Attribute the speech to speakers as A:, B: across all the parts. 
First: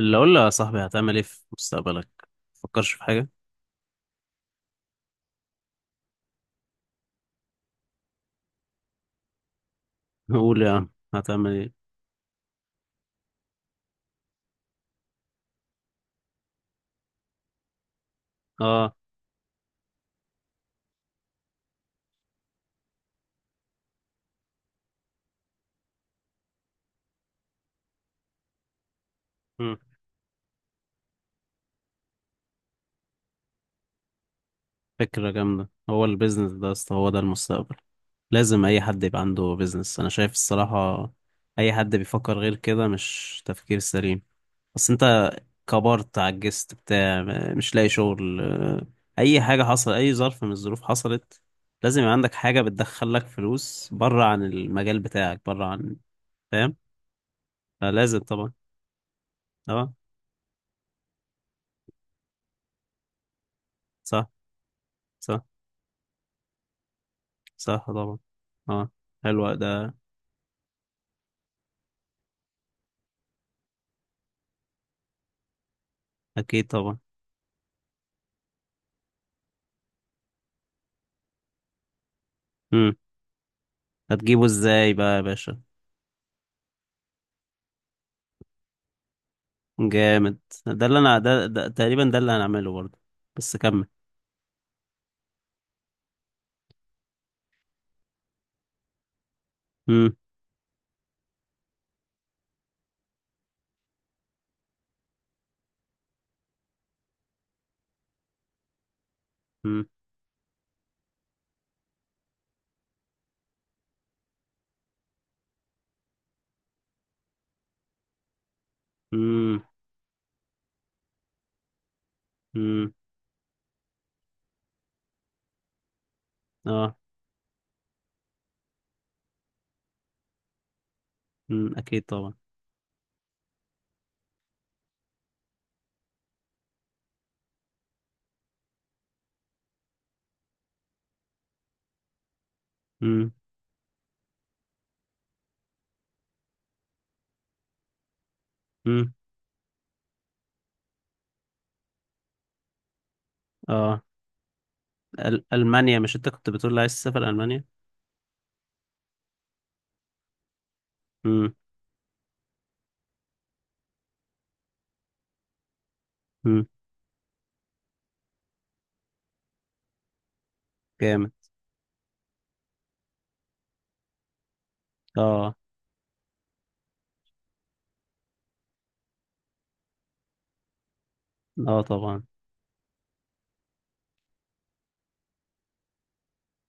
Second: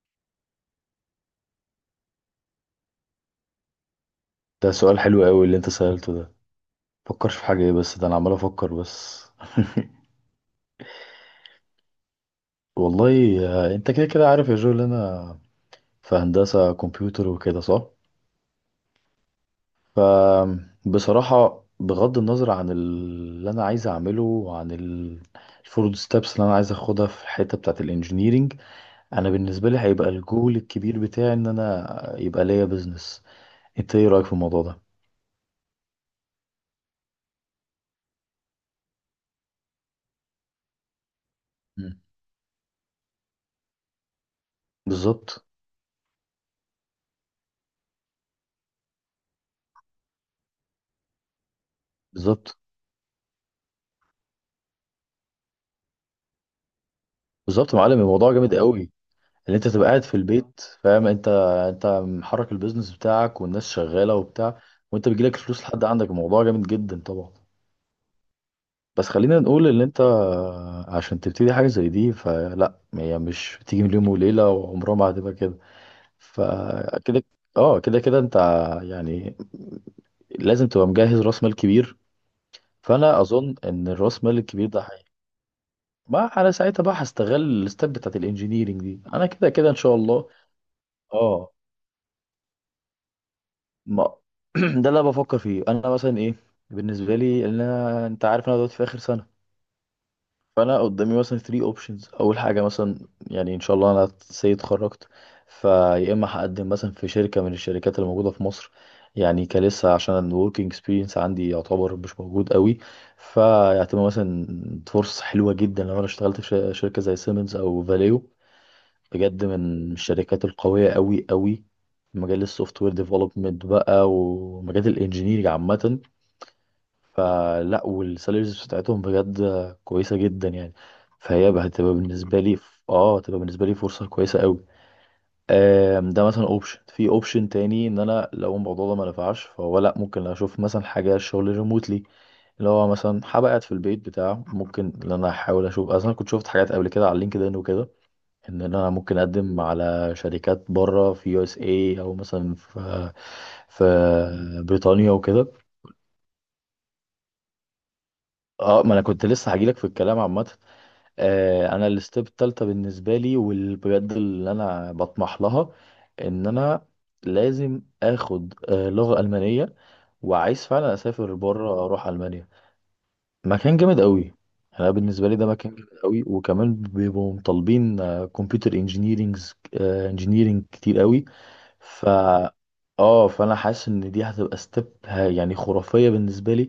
A: اللي اقول له يا صاحبي، هتعمل ايه في مستقبلك؟ مفكرش في حاجه.
B: ده سؤال حلو قوي اللي انت سألته ده. فكرش في حاجة ايه؟ بس ده انا عمال افكر بس.
A: قول يا عم هتعمل ايه؟
B: والله. انت كده كده عارف يا جو اللي انا في هندسة كمبيوتر وكده، صح؟
A: اه.
B: فبصراحة بغض النظر عن اللي انا عايز اعمله وعن الفروض ستابس اللي انا عايز اخدها في الحتة بتاعة الانجينيرينج، انا بالنسبة
A: مم.
B: لي هيبقى الجول الكبير بتاعي ان انا يبقى ليا بيزنس. انت ايه رأيك في الموضوع ده؟
A: فكره جامده. هو البيزنس ده يا اسطى، هو ده المستقبل. لازم اي حد يبقى عنده بيزنس، انا شايف الصراحه. اي حد
B: مم.
A: بيفكر غير كده مش تفكير سليم. بس انت
B: بالظبط.
A: كبرت، عجزت، بتاع، مش لاقي شغل، اي حاجه حصل، اي ظرف من الظروف حصلت، لازم يبقى عندك
B: بالظبط،
A: حاجه بتدخلك فلوس، بره عن المجال بتاعك، بره عن... فاهم؟
B: بالظبط يا معلم،
A: فلازم
B: الموضوع
A: طبعا.
B: جامد قوي. اللي انت تبقى
A: اه.
B: قاعد في البيت، فاهم انت؟ انت محرك البيزنس بتاعك والناس شغاله
A: صح.
B: وبتاع، وانت بيجيلك
A: صح.
B: الفلوس لحد عندك. الموضوع جامد جدا طبعا.
A: صح طبعا. اه.
B: بس خلينا
A: حلو
B: نقول ان
A: ده.
B: انت عشان تبتدي حاجه زي دي، فلا هي مش بتيجي من يوم وليله، وعمرها ما هتبقى كده.
A: اكيد طبعا.
B: فكده، اه كده كده انت يعني لازم تبقى مجهز راس مال كبير.
A: امم.
B: فانا اظن ان الراس مال
A: هتجيبه
B: الكبير ده
A: ازاي
B: حقيقي.
A: بقى يا باشا؟
B: ما انا ساعتها بقى هستغل الستep بتاعت الانجينيرنج دي، انا كده كده ان شاء الله.
A: جامد.
B: اه.
A: ده تقريبا ده اللي هنعمله برضه. بس كمل.
B: ما ده اللي أنا بفكر فيه، انا مثلا ايه بالنسبه لي؟ ان انا انت عارف انا دلوقتي في اخر سنه،
A: امم.
B: فانا قدامي مثلا 3 اوبشنز. اول حاجه مثلا، يعني ان شاء الله انا سي اتخرجت، فيا اما هقدم مثلا في شركه من الشركات اللي موجوده في مصر، يعني
A: امم.
B: كلسه عشان الوركينج اكسبيرينس عندي يعتبر مش موجود قوي. فيعتبر مثلا فرصه حلوه جدا لو انا اشتغلت في شركه زي سيمنز او فاليو، بجد
A: امم.
B: من الشركات القوية قوي قوي في مجال السوفت وير
A: امم.
B: ديفلوبمنت بقى ومجال الانجينيرنج عامة.
A: اه.
B: لا والسالاريز بتاعتهم بجد كويسة جدا يعني. فهي بقى
A: امم.
B: هتبقى
A: اكيد طبعا.
B: بالنسبة لي هتبقى بالنسبة لي فرصة كويسة قوي. ده مثلا اوبشن. في اوبشن تاني، ان انا لو الموضوع ده ما نفعش، فهو لا ممكن اشوف مثلا حاجة شغل ريموتلي، اللي هو مثلا
A: امم.
B: هبقى قاعد في البيت بتاع ممكن ان انا احاول اشوف، اصلا كنت شفت حاجات قبل كده على لينكد ان وكده، ان انا
A: امم.
B: ممكن اقدم على شركات بره في يو اس اي، او مثلا في في
A: اه.
B: بريطانيا
A: أل...
B: وكده.
A: المانيا، مش انت كنت بتقول لي عايز تسافر المانيا؟
B: اه، ما انا كنت لسه هجيلك في الكلام. عامه،
A: امم.
B: انا الستيب التالتة بالنسبه لي، والبجد اللي انا بطمح لها، ان
A: امم.
B: انا لازم اخد لغه المانيه، وعايز فعلا
A: جامد.
B: اسافر بره، اروح المانيا. مكان جامد قوي. انا بالنسبه لي ده
A: اه.
B: مكان جامد قوي، وكمان بيبقوا مطالبين كمبيوتر انجينيرينج كتير قوي.
A: اه
B: ف
A: طبعا.
B: اه، فانا حاسس ان دي هتبقى ستيب يعني خرافيه بالنسبه لي.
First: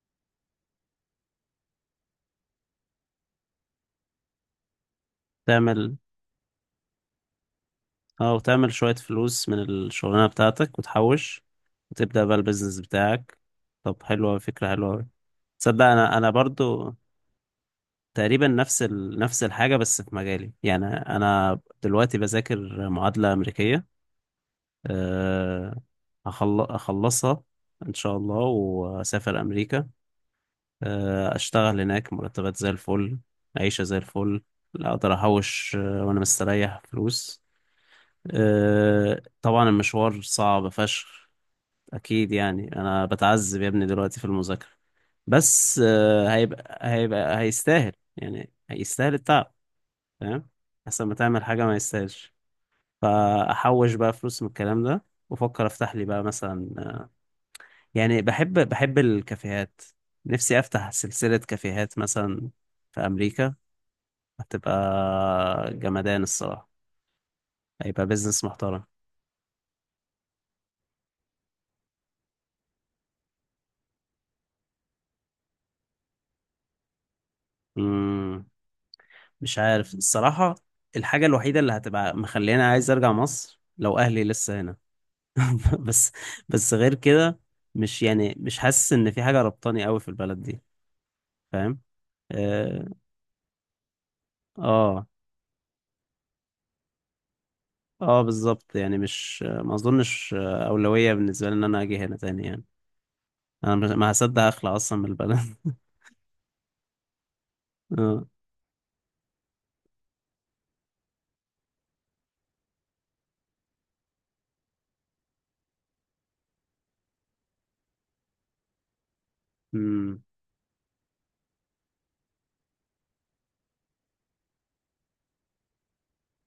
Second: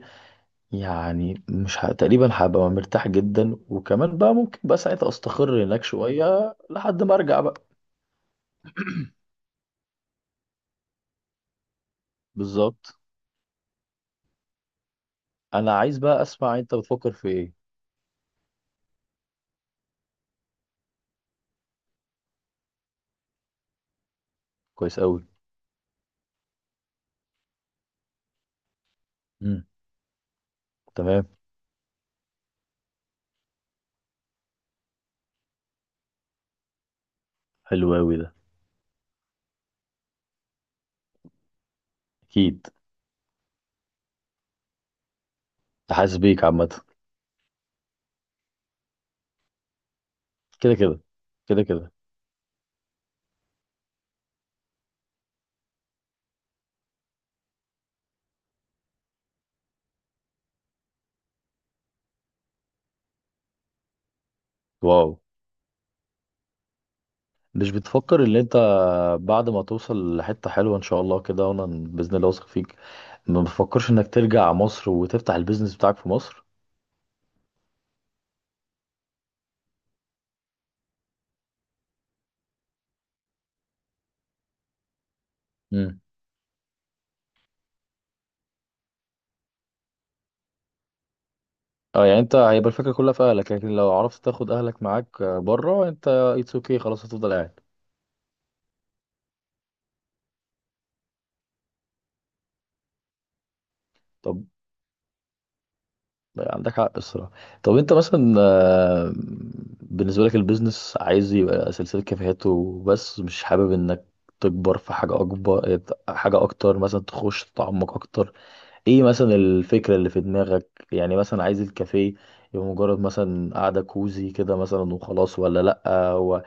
B: يعني مش ه... تقريبا هبقى مرتاح جدا، وكمان بقى ممكن بقى ساعتها استقر هناك
A: تعمل...
B: شويه لحد ما ارجع بقى.
A: اه، وتعمل شوية فلوس من الشغلانة بتاعتك وتحوش، وتبدأ بقى البيزنس
B: بالظبط.
A: بتاعك. طب حلوة، فكرة حلوة.
B: انا
A: تصدق
B: عايز
A: انا
B: بقى
A: انا
B: اسمع انت
A: برضو
B: بتفكر في ايه.
A: تقريبا نفس ال... نفس الحاجه، بس في مجالي. يعني انا دلوقتي بذاكر معادله امريكيه.
B: كويس قوي.
A: أه... أخل... اخلصها ان شاء الله، واسافر
B: امم.
A: امريكا.
B: تمام.
A: أه... اشتغل هناك، مرتبات زي الفل، عيشه زي الفل، لا، اقدر احوش وانا مستريح فلوس.
B: حلو قوي ده.
A: أه... طبعا المشوار صعب فشخ، اكيد.
B: اكيد.
A: يعني انا بتعذب يا ابني دلوقتي في المذاكره، بس
B: حاسس بيك عامه.
A: هيبقى هيستاهل، يعني هيستاهل التعب. فاهم؟
B: كده كده،
A: احسن ما تعمل
B: كده
A: حاجه ما
B: كده.
A: يستاهلش. فاحوش بقى فلوس من الكلام ده، وافكر افتح لي بقى مثلا، يعني بحب الكافيهات، نفسي افتح سلسله كافيهات مثلا في امريكا. هتبقى
B: واو.
A: جمدان الصراحه،
B: مش
A: هيبقى
B: بتفكر ان
A: بيزنس
B: انت،
A: محترم.
B: بعد ما توصل لحته حلوه ان شاء الله كده، وانا باذن الله واثق فيك، ما بتفكرش انك ترجع مصر وتفتح البيزنس بتاعك في مصر؟
A: مم. مش عارف الصراحه. الحاجه الوحيده اللي هتبقى مخليني عايز ارجع مصر، لو اهلي لسه هنا
B: امم.
A: بس. بس غير كده، مش حاسس ان في حاجة ربطاني قوي في البلد دي. فاهم؟
B: اه يعني انت هيبقى
A: اه.
B: الفكره كلها في اهلك، لكن لو عرفت تاخد اهلك
A: اه.
B: معاك بره، انت اتس اوكي خلاص، هتفضل قاعد.
A: بالظبط. يعني مش، ما اظنش أولوية بالنسبة لي ان انا اجي هنا تاني يعني. انا ما
B: طب
A: هصدق اخلع اصلا من البلد.
B: عندك حق الصراحه. طب انت
A: آه.
B: مثلا، بالنسبه لك البيزنس عايز يبقى سلسله كافيهات وبس؟ مش حابب انك تكبر في حاجه اكبر، حاجه اكتر مثلا، تخش تتعمق اكتر؟ ايه مثلا الفكرة اللي في
A: أمم،
B: دماغك؟ يعني مثلا عايز الكافيه يبقى مجرد مثلا قعدة كوزي كده مثلا وخلاص، ولا لأ؟ هو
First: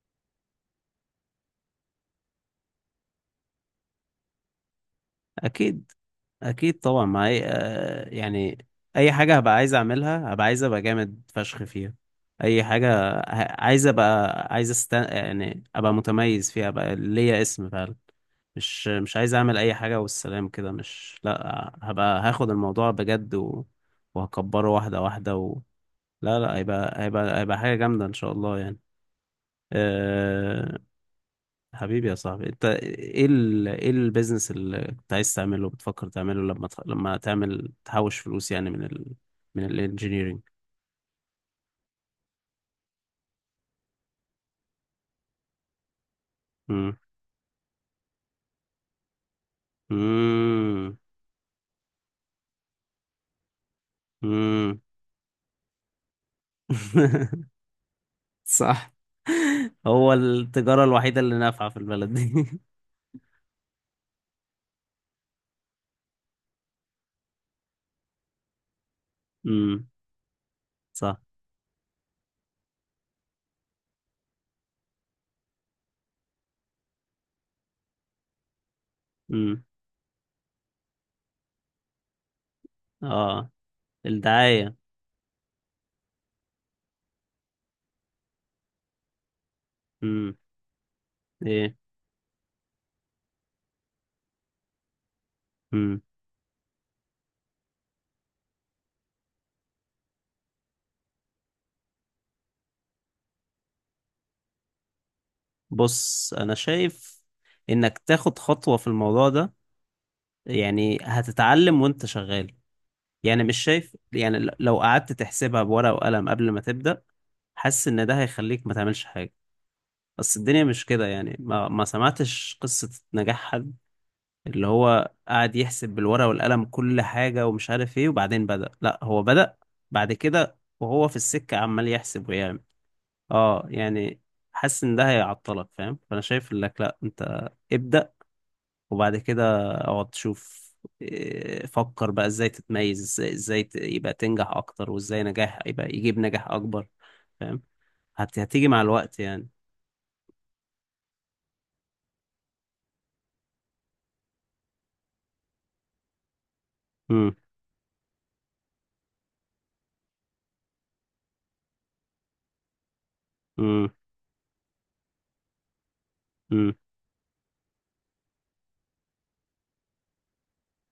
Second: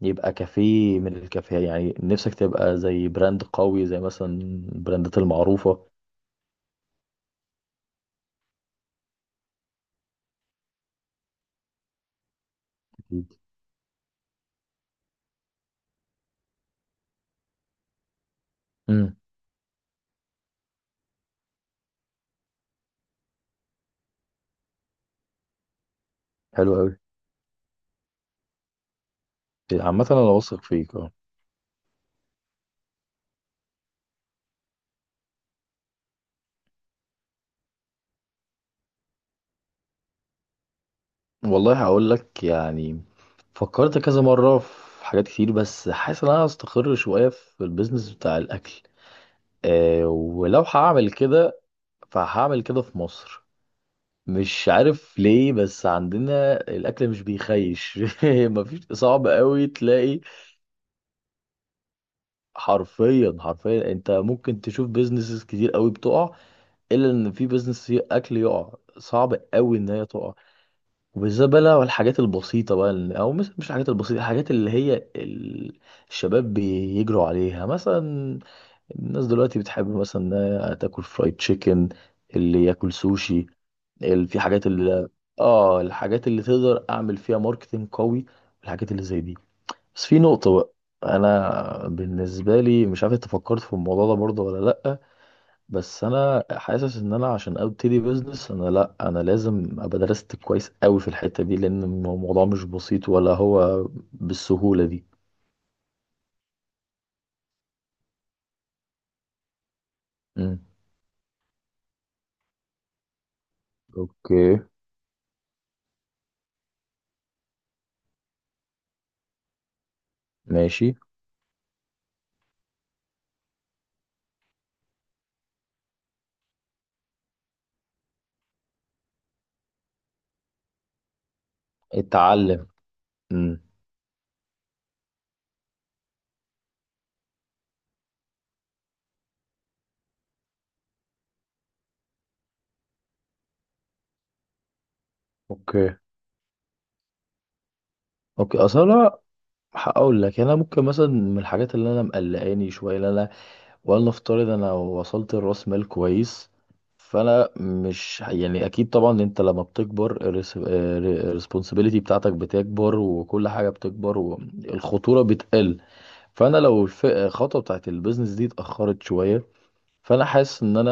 B: يبقى كافيه من الكافيه، يعني نفسك تبقى زي براند قوي زي مثلا البراندات المعروفة؟
A: اكيد. اكيد طبعا. ما أي... آه، يعني اي حاجه هبقى عايز اعملها، هبقى عايز ابقى جامد فشخ فيها. اي حاجه. عايز ابقى يعني ابقى متميز فيها، ابقى ليا اسم فعلا. مش
B: امم.
A: عايز اعمل اي حاجه والسلام كده. مش لا، هبقى هاخد الموضوع بجد، و... وهكبره واحده واحده، و... لا لا،
B: حلو قوي.
A: هيبقى حاجه جامده ان شاء الله يعني.
B: عامة انا واثق
A: آه.
B: فيك، اه.
A: حبيبي يا صاحبي، انت ايه ايه البيزنس اللي كنت عايز تعمله، بتفكر تعمله لما لما تعمل تحوش فلوس، يعني من الانجينيرينج.
B: والله هقول لك يعني، فكرت كذا مرة في حاجات كتير، بس حاسس ان انا هستقر
A: امم.
B: شوية في البيزنس بتاع الاكل. ولو
A: امم.
B: هعمل كده، فهعمل كده في مصر. مش
A: امم.
B: عارف ليه، بس عندنا الاكل مش بيخيش. مفيش،
A: صح.
B: صعب قوي
A: هو
B: تلاقي،
A: التجارة الوحيدة اللي نافعة في البلد دي.
B: حرفيا، حرفيا، انت ممكن تشوف بيزنسز كتير قوي بتقع، الا ان في بيزنس اكل يقع، صعب قوي
A: امم.
B: ان هي تقع.
A: صح.
B: وبالذات بقى لو الحاجات البسيطه بقى، او مش الحاجات البسيطه، الحاجات اللي هي، الشباب بيجروا عليها مثلا. الناس دلوقتي
A: امم.
B: بتحب مثلا انها تاكل فرايد تشيكن، اللي ياكل سوشي
A: اه.
B: ال- في حاجات
A: الدعاية.
B: اللي، اه، الحاجات اللي تقدر اعمل فيها ماركتنج قوي، الحاجات اللي زي دي. بس في
A: امم.
B: نقطة بقى.
A: ايه.
B: انا بالنسبة لي مش عارف انت فكرت في الموضوع ده برضه ولا لأ،
A: امم.
B: بس انا حاسس ان انا عشان ابتدي بزنس، انا لأ، انا لازم ابقى درست كويس قوي في الحتة دي، لان الموضوع مش بسيط ولا هو بالسهولة دي.
A: بص انا شايف انك تاخد خطوة في الموضوع ده،
B: امم.
A: يعني هتتعلم وانت شغال. يعني مش شايف، يعني
B: اوكي.
A: لو قعدت تحسبها بورقة وقلم قبل ما تبدأ، حاسس ان ده هيخليك ما تعملش حاجة. بس الدنيا مش
B: ماشي.
A: كده يعني، ما سمعتش قصة نجاح حد اللي هو قاعد يحسب بالورقة والقلم كل حاجة ومش عارف ايه، وبعدين بدأ. لا، هو بدأ بعد كده، وهو في السكة عمال يحسب ويعمل.
B: اتعلم. امم.
A: اه يعني. حاسس ان ده هيعطلك، فاهم؟ فانا شايف لك، لا، انت ابدأ وبعد كده اقعد تشوف. إيه، فكر بقى ازاي تتميز، ازاي يبقى تنجح اكتر، وازاي نجاح يبقى
B: اوكي.
A: يجيب نجاح اكبر. فاهم؟
B: اوكي،
A: هتيجي مع
B: اصلا
A: الوقت يعني.
B: هقول لك انا ممكن مثلا من الحاجات اللي انا مقلقاني شويه اللي انا، ولنفترض انا وصلت لراس مال كويس،
A: امم.
B: فانا مش يعني، اكيد طبعا انت لما بتكبر، الريسبونسابيلتي بتاعتك بتكبر، وكل حاجه
A: امم.
B: بتكبر، والخطوره بتقل. فانا
A: امم.
B: لو الخطوه بتاعت البيزنس دي اتاخرت شويه، فانا حاسس ان انا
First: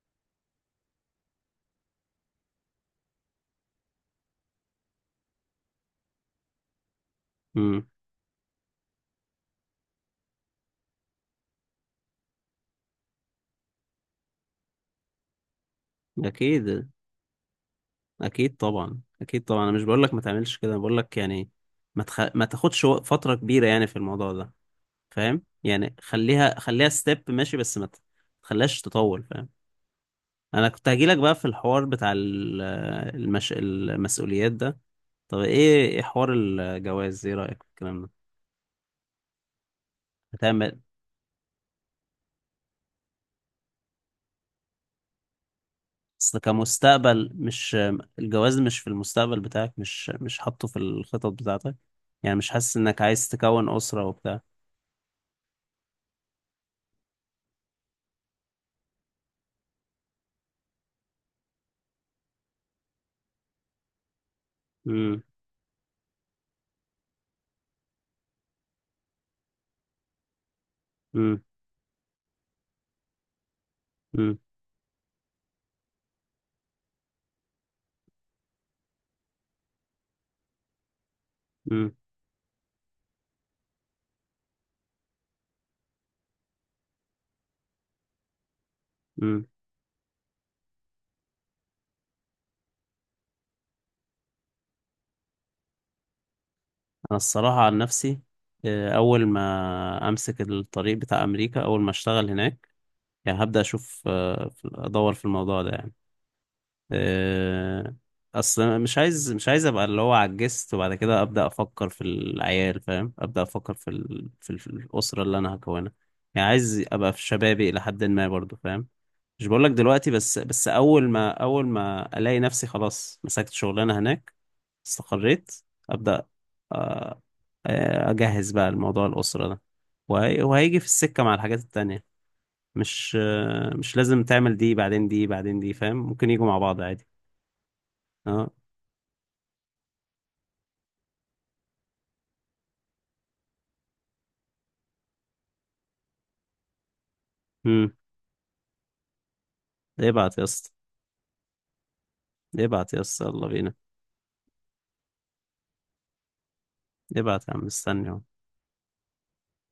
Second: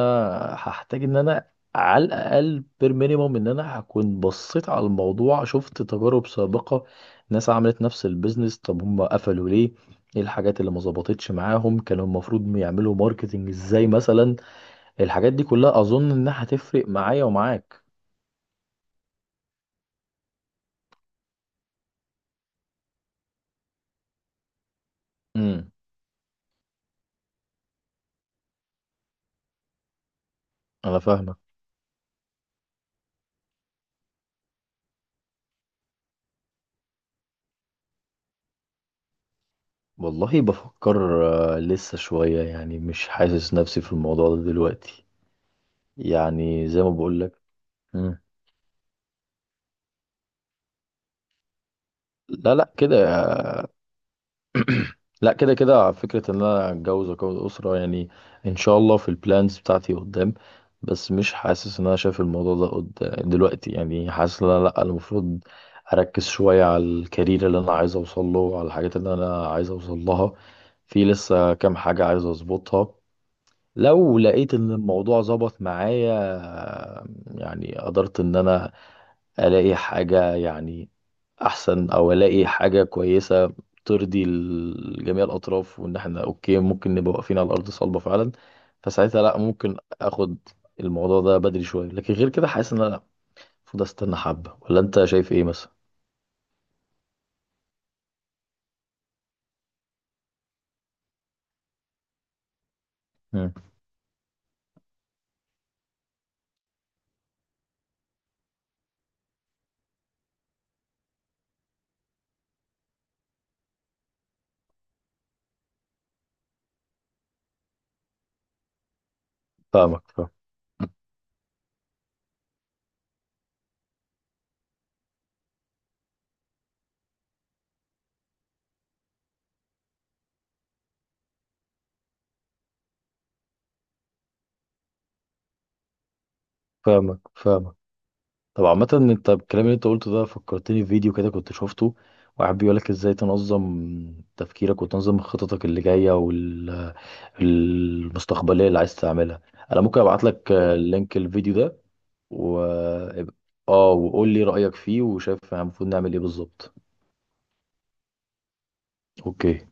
B: هحتاج ان انا، على الاقل بير مينيموم، ان انا هكون بصيت على الموضوع، شفت تجارب سابقه، ناس عملت
A: امم.
B: نفس البيزنس، طب هم قفلوا ليه، ايه الحاجات اللي ما ظبطتش معاهم، كانوا المفروض يعملوا ماركتنج ازاي مثلا. الحاجات دي كلها اظن انها
A: اكيد.
B: هتفرق معايا ومعاك.
A: اكيد طبعا. اكيد طبعا. انا مش بقول لك ما تعملش كده، انا بقول لك يعني ما ما تاخدش فترة كبيرة يعني في الموضوع ده. فاهم؟
B: امم.
A: يعني خليها ستيب ماشي، بس ما ت- تخليهاش تطول. فاهم؟ انا كنت
B: انا
A: هجيلك بقى
B: فاهمك.
A: في الحوار بتاع المسؤوليات ده. طب ايه، ايه حوار الجواز، ايه رأيك في الكلام ده؟
B: والله
A: هتعمل
B: بفكر. لسه شويه يعني، مش حاسس نفسي في الموضوع ده دلوقتي،
A: اصل
B: يعني زي ما بقول
A: كمستقبل،
B: لك.
A: مش الجواز مش في المستقبل بتاعك، مش حاطه في الخطط بتاعتك؟ يعني مش
B: لا لا
A: حاسس
B: كده،
A: انك عايز تكون أسرة وبتاع؟
B: لا كده كده، فكرة ان انا اتجوز واكون اسرة يعني ان شاء الله في البلانز بتاعتي قدام. بس مش حاسس ان انا شايف الموضوع ده قد دلوقتي، يعني حاسس ان انا لا،
A: امم.
B: المفروض اركز شوية على الكارير اللي انا عايز اوصل له، وعلى الحاجات اللي انا عايز اوصل لها. في
A: امم.
B: لسه كام حاجة عايز اظبطها. لو
A: امم.
B: لقيت ان الموضوع ظبط معايا، يعني قدرت ان انا الاقي حاجة يعني احسن،
A: امم.
B: او الاقي حاجة كويسة ترضي، جميع الاطراف، وان احنا اوكي، ممكن نبقى واقفين على الارض صلبة فعلا، فساعتها لا،
A: امم.
B: ممكن اخد الموضوع ده بدري شوية. لكن غير كده حاسس ان انا المفروض استنى حبة، ولا انت شايف ايه مثلا؟
A: انا الصراحة عن نفسي، اول ما امسك الطريق بتاع امريكا، اول ما اشتغل هناك، يعني
B: مم.
A: هبدأ اشوف، ادور في الموضوع ده يعني. آه، اصل مش عايز، ابقى اللي هو عجزت وبعد كده ابدا افكر في العيال. فاهم؟ ابدا افكر في ال... في الاسره اللي انا هكونها. يعني عايز ابقى في شبابي الى حد ما برضو. فاهم؟ مش بقولك
B: فاهمك
A: دلوقتي،
B: فاهم-
A: بس اول ما، الاقي نفسي خلاص مسكت شغلانه هناك، استقريت، ابدا. آه، اجهز بقى الموضوع الاسره ده، وهيجي في السكه مع الحاجات التانية. مش مش لازم تعمل دي بعدين، دي بعدين، دي، فاهم؟ ممكن يجوا مع بعض عادي.
B: فاهمك، فاهمك.
A: آه.
B: طب عامة انت الكلام اللي انت قلته ده فكرتني في فيديو كده كنت شفته، واحد بيقولك ازاي تنظم تفكيرك، وتنظم خططك اللي جاية
A: امم.
B: المستقبليه اللي عايز تعملها. انا ممكن ابعت
A: ابعت يا
B: لك
A: اسطى.
B: لينك الفيديو ده، و
A: ابعت يا اسطى، يلا بينا.
B: اه، وقول لي رايك فيه، وشايف المفروض نعمل ايه بالظبط.
A: ابعت يا عم، مستني أهو.
B: اوكي.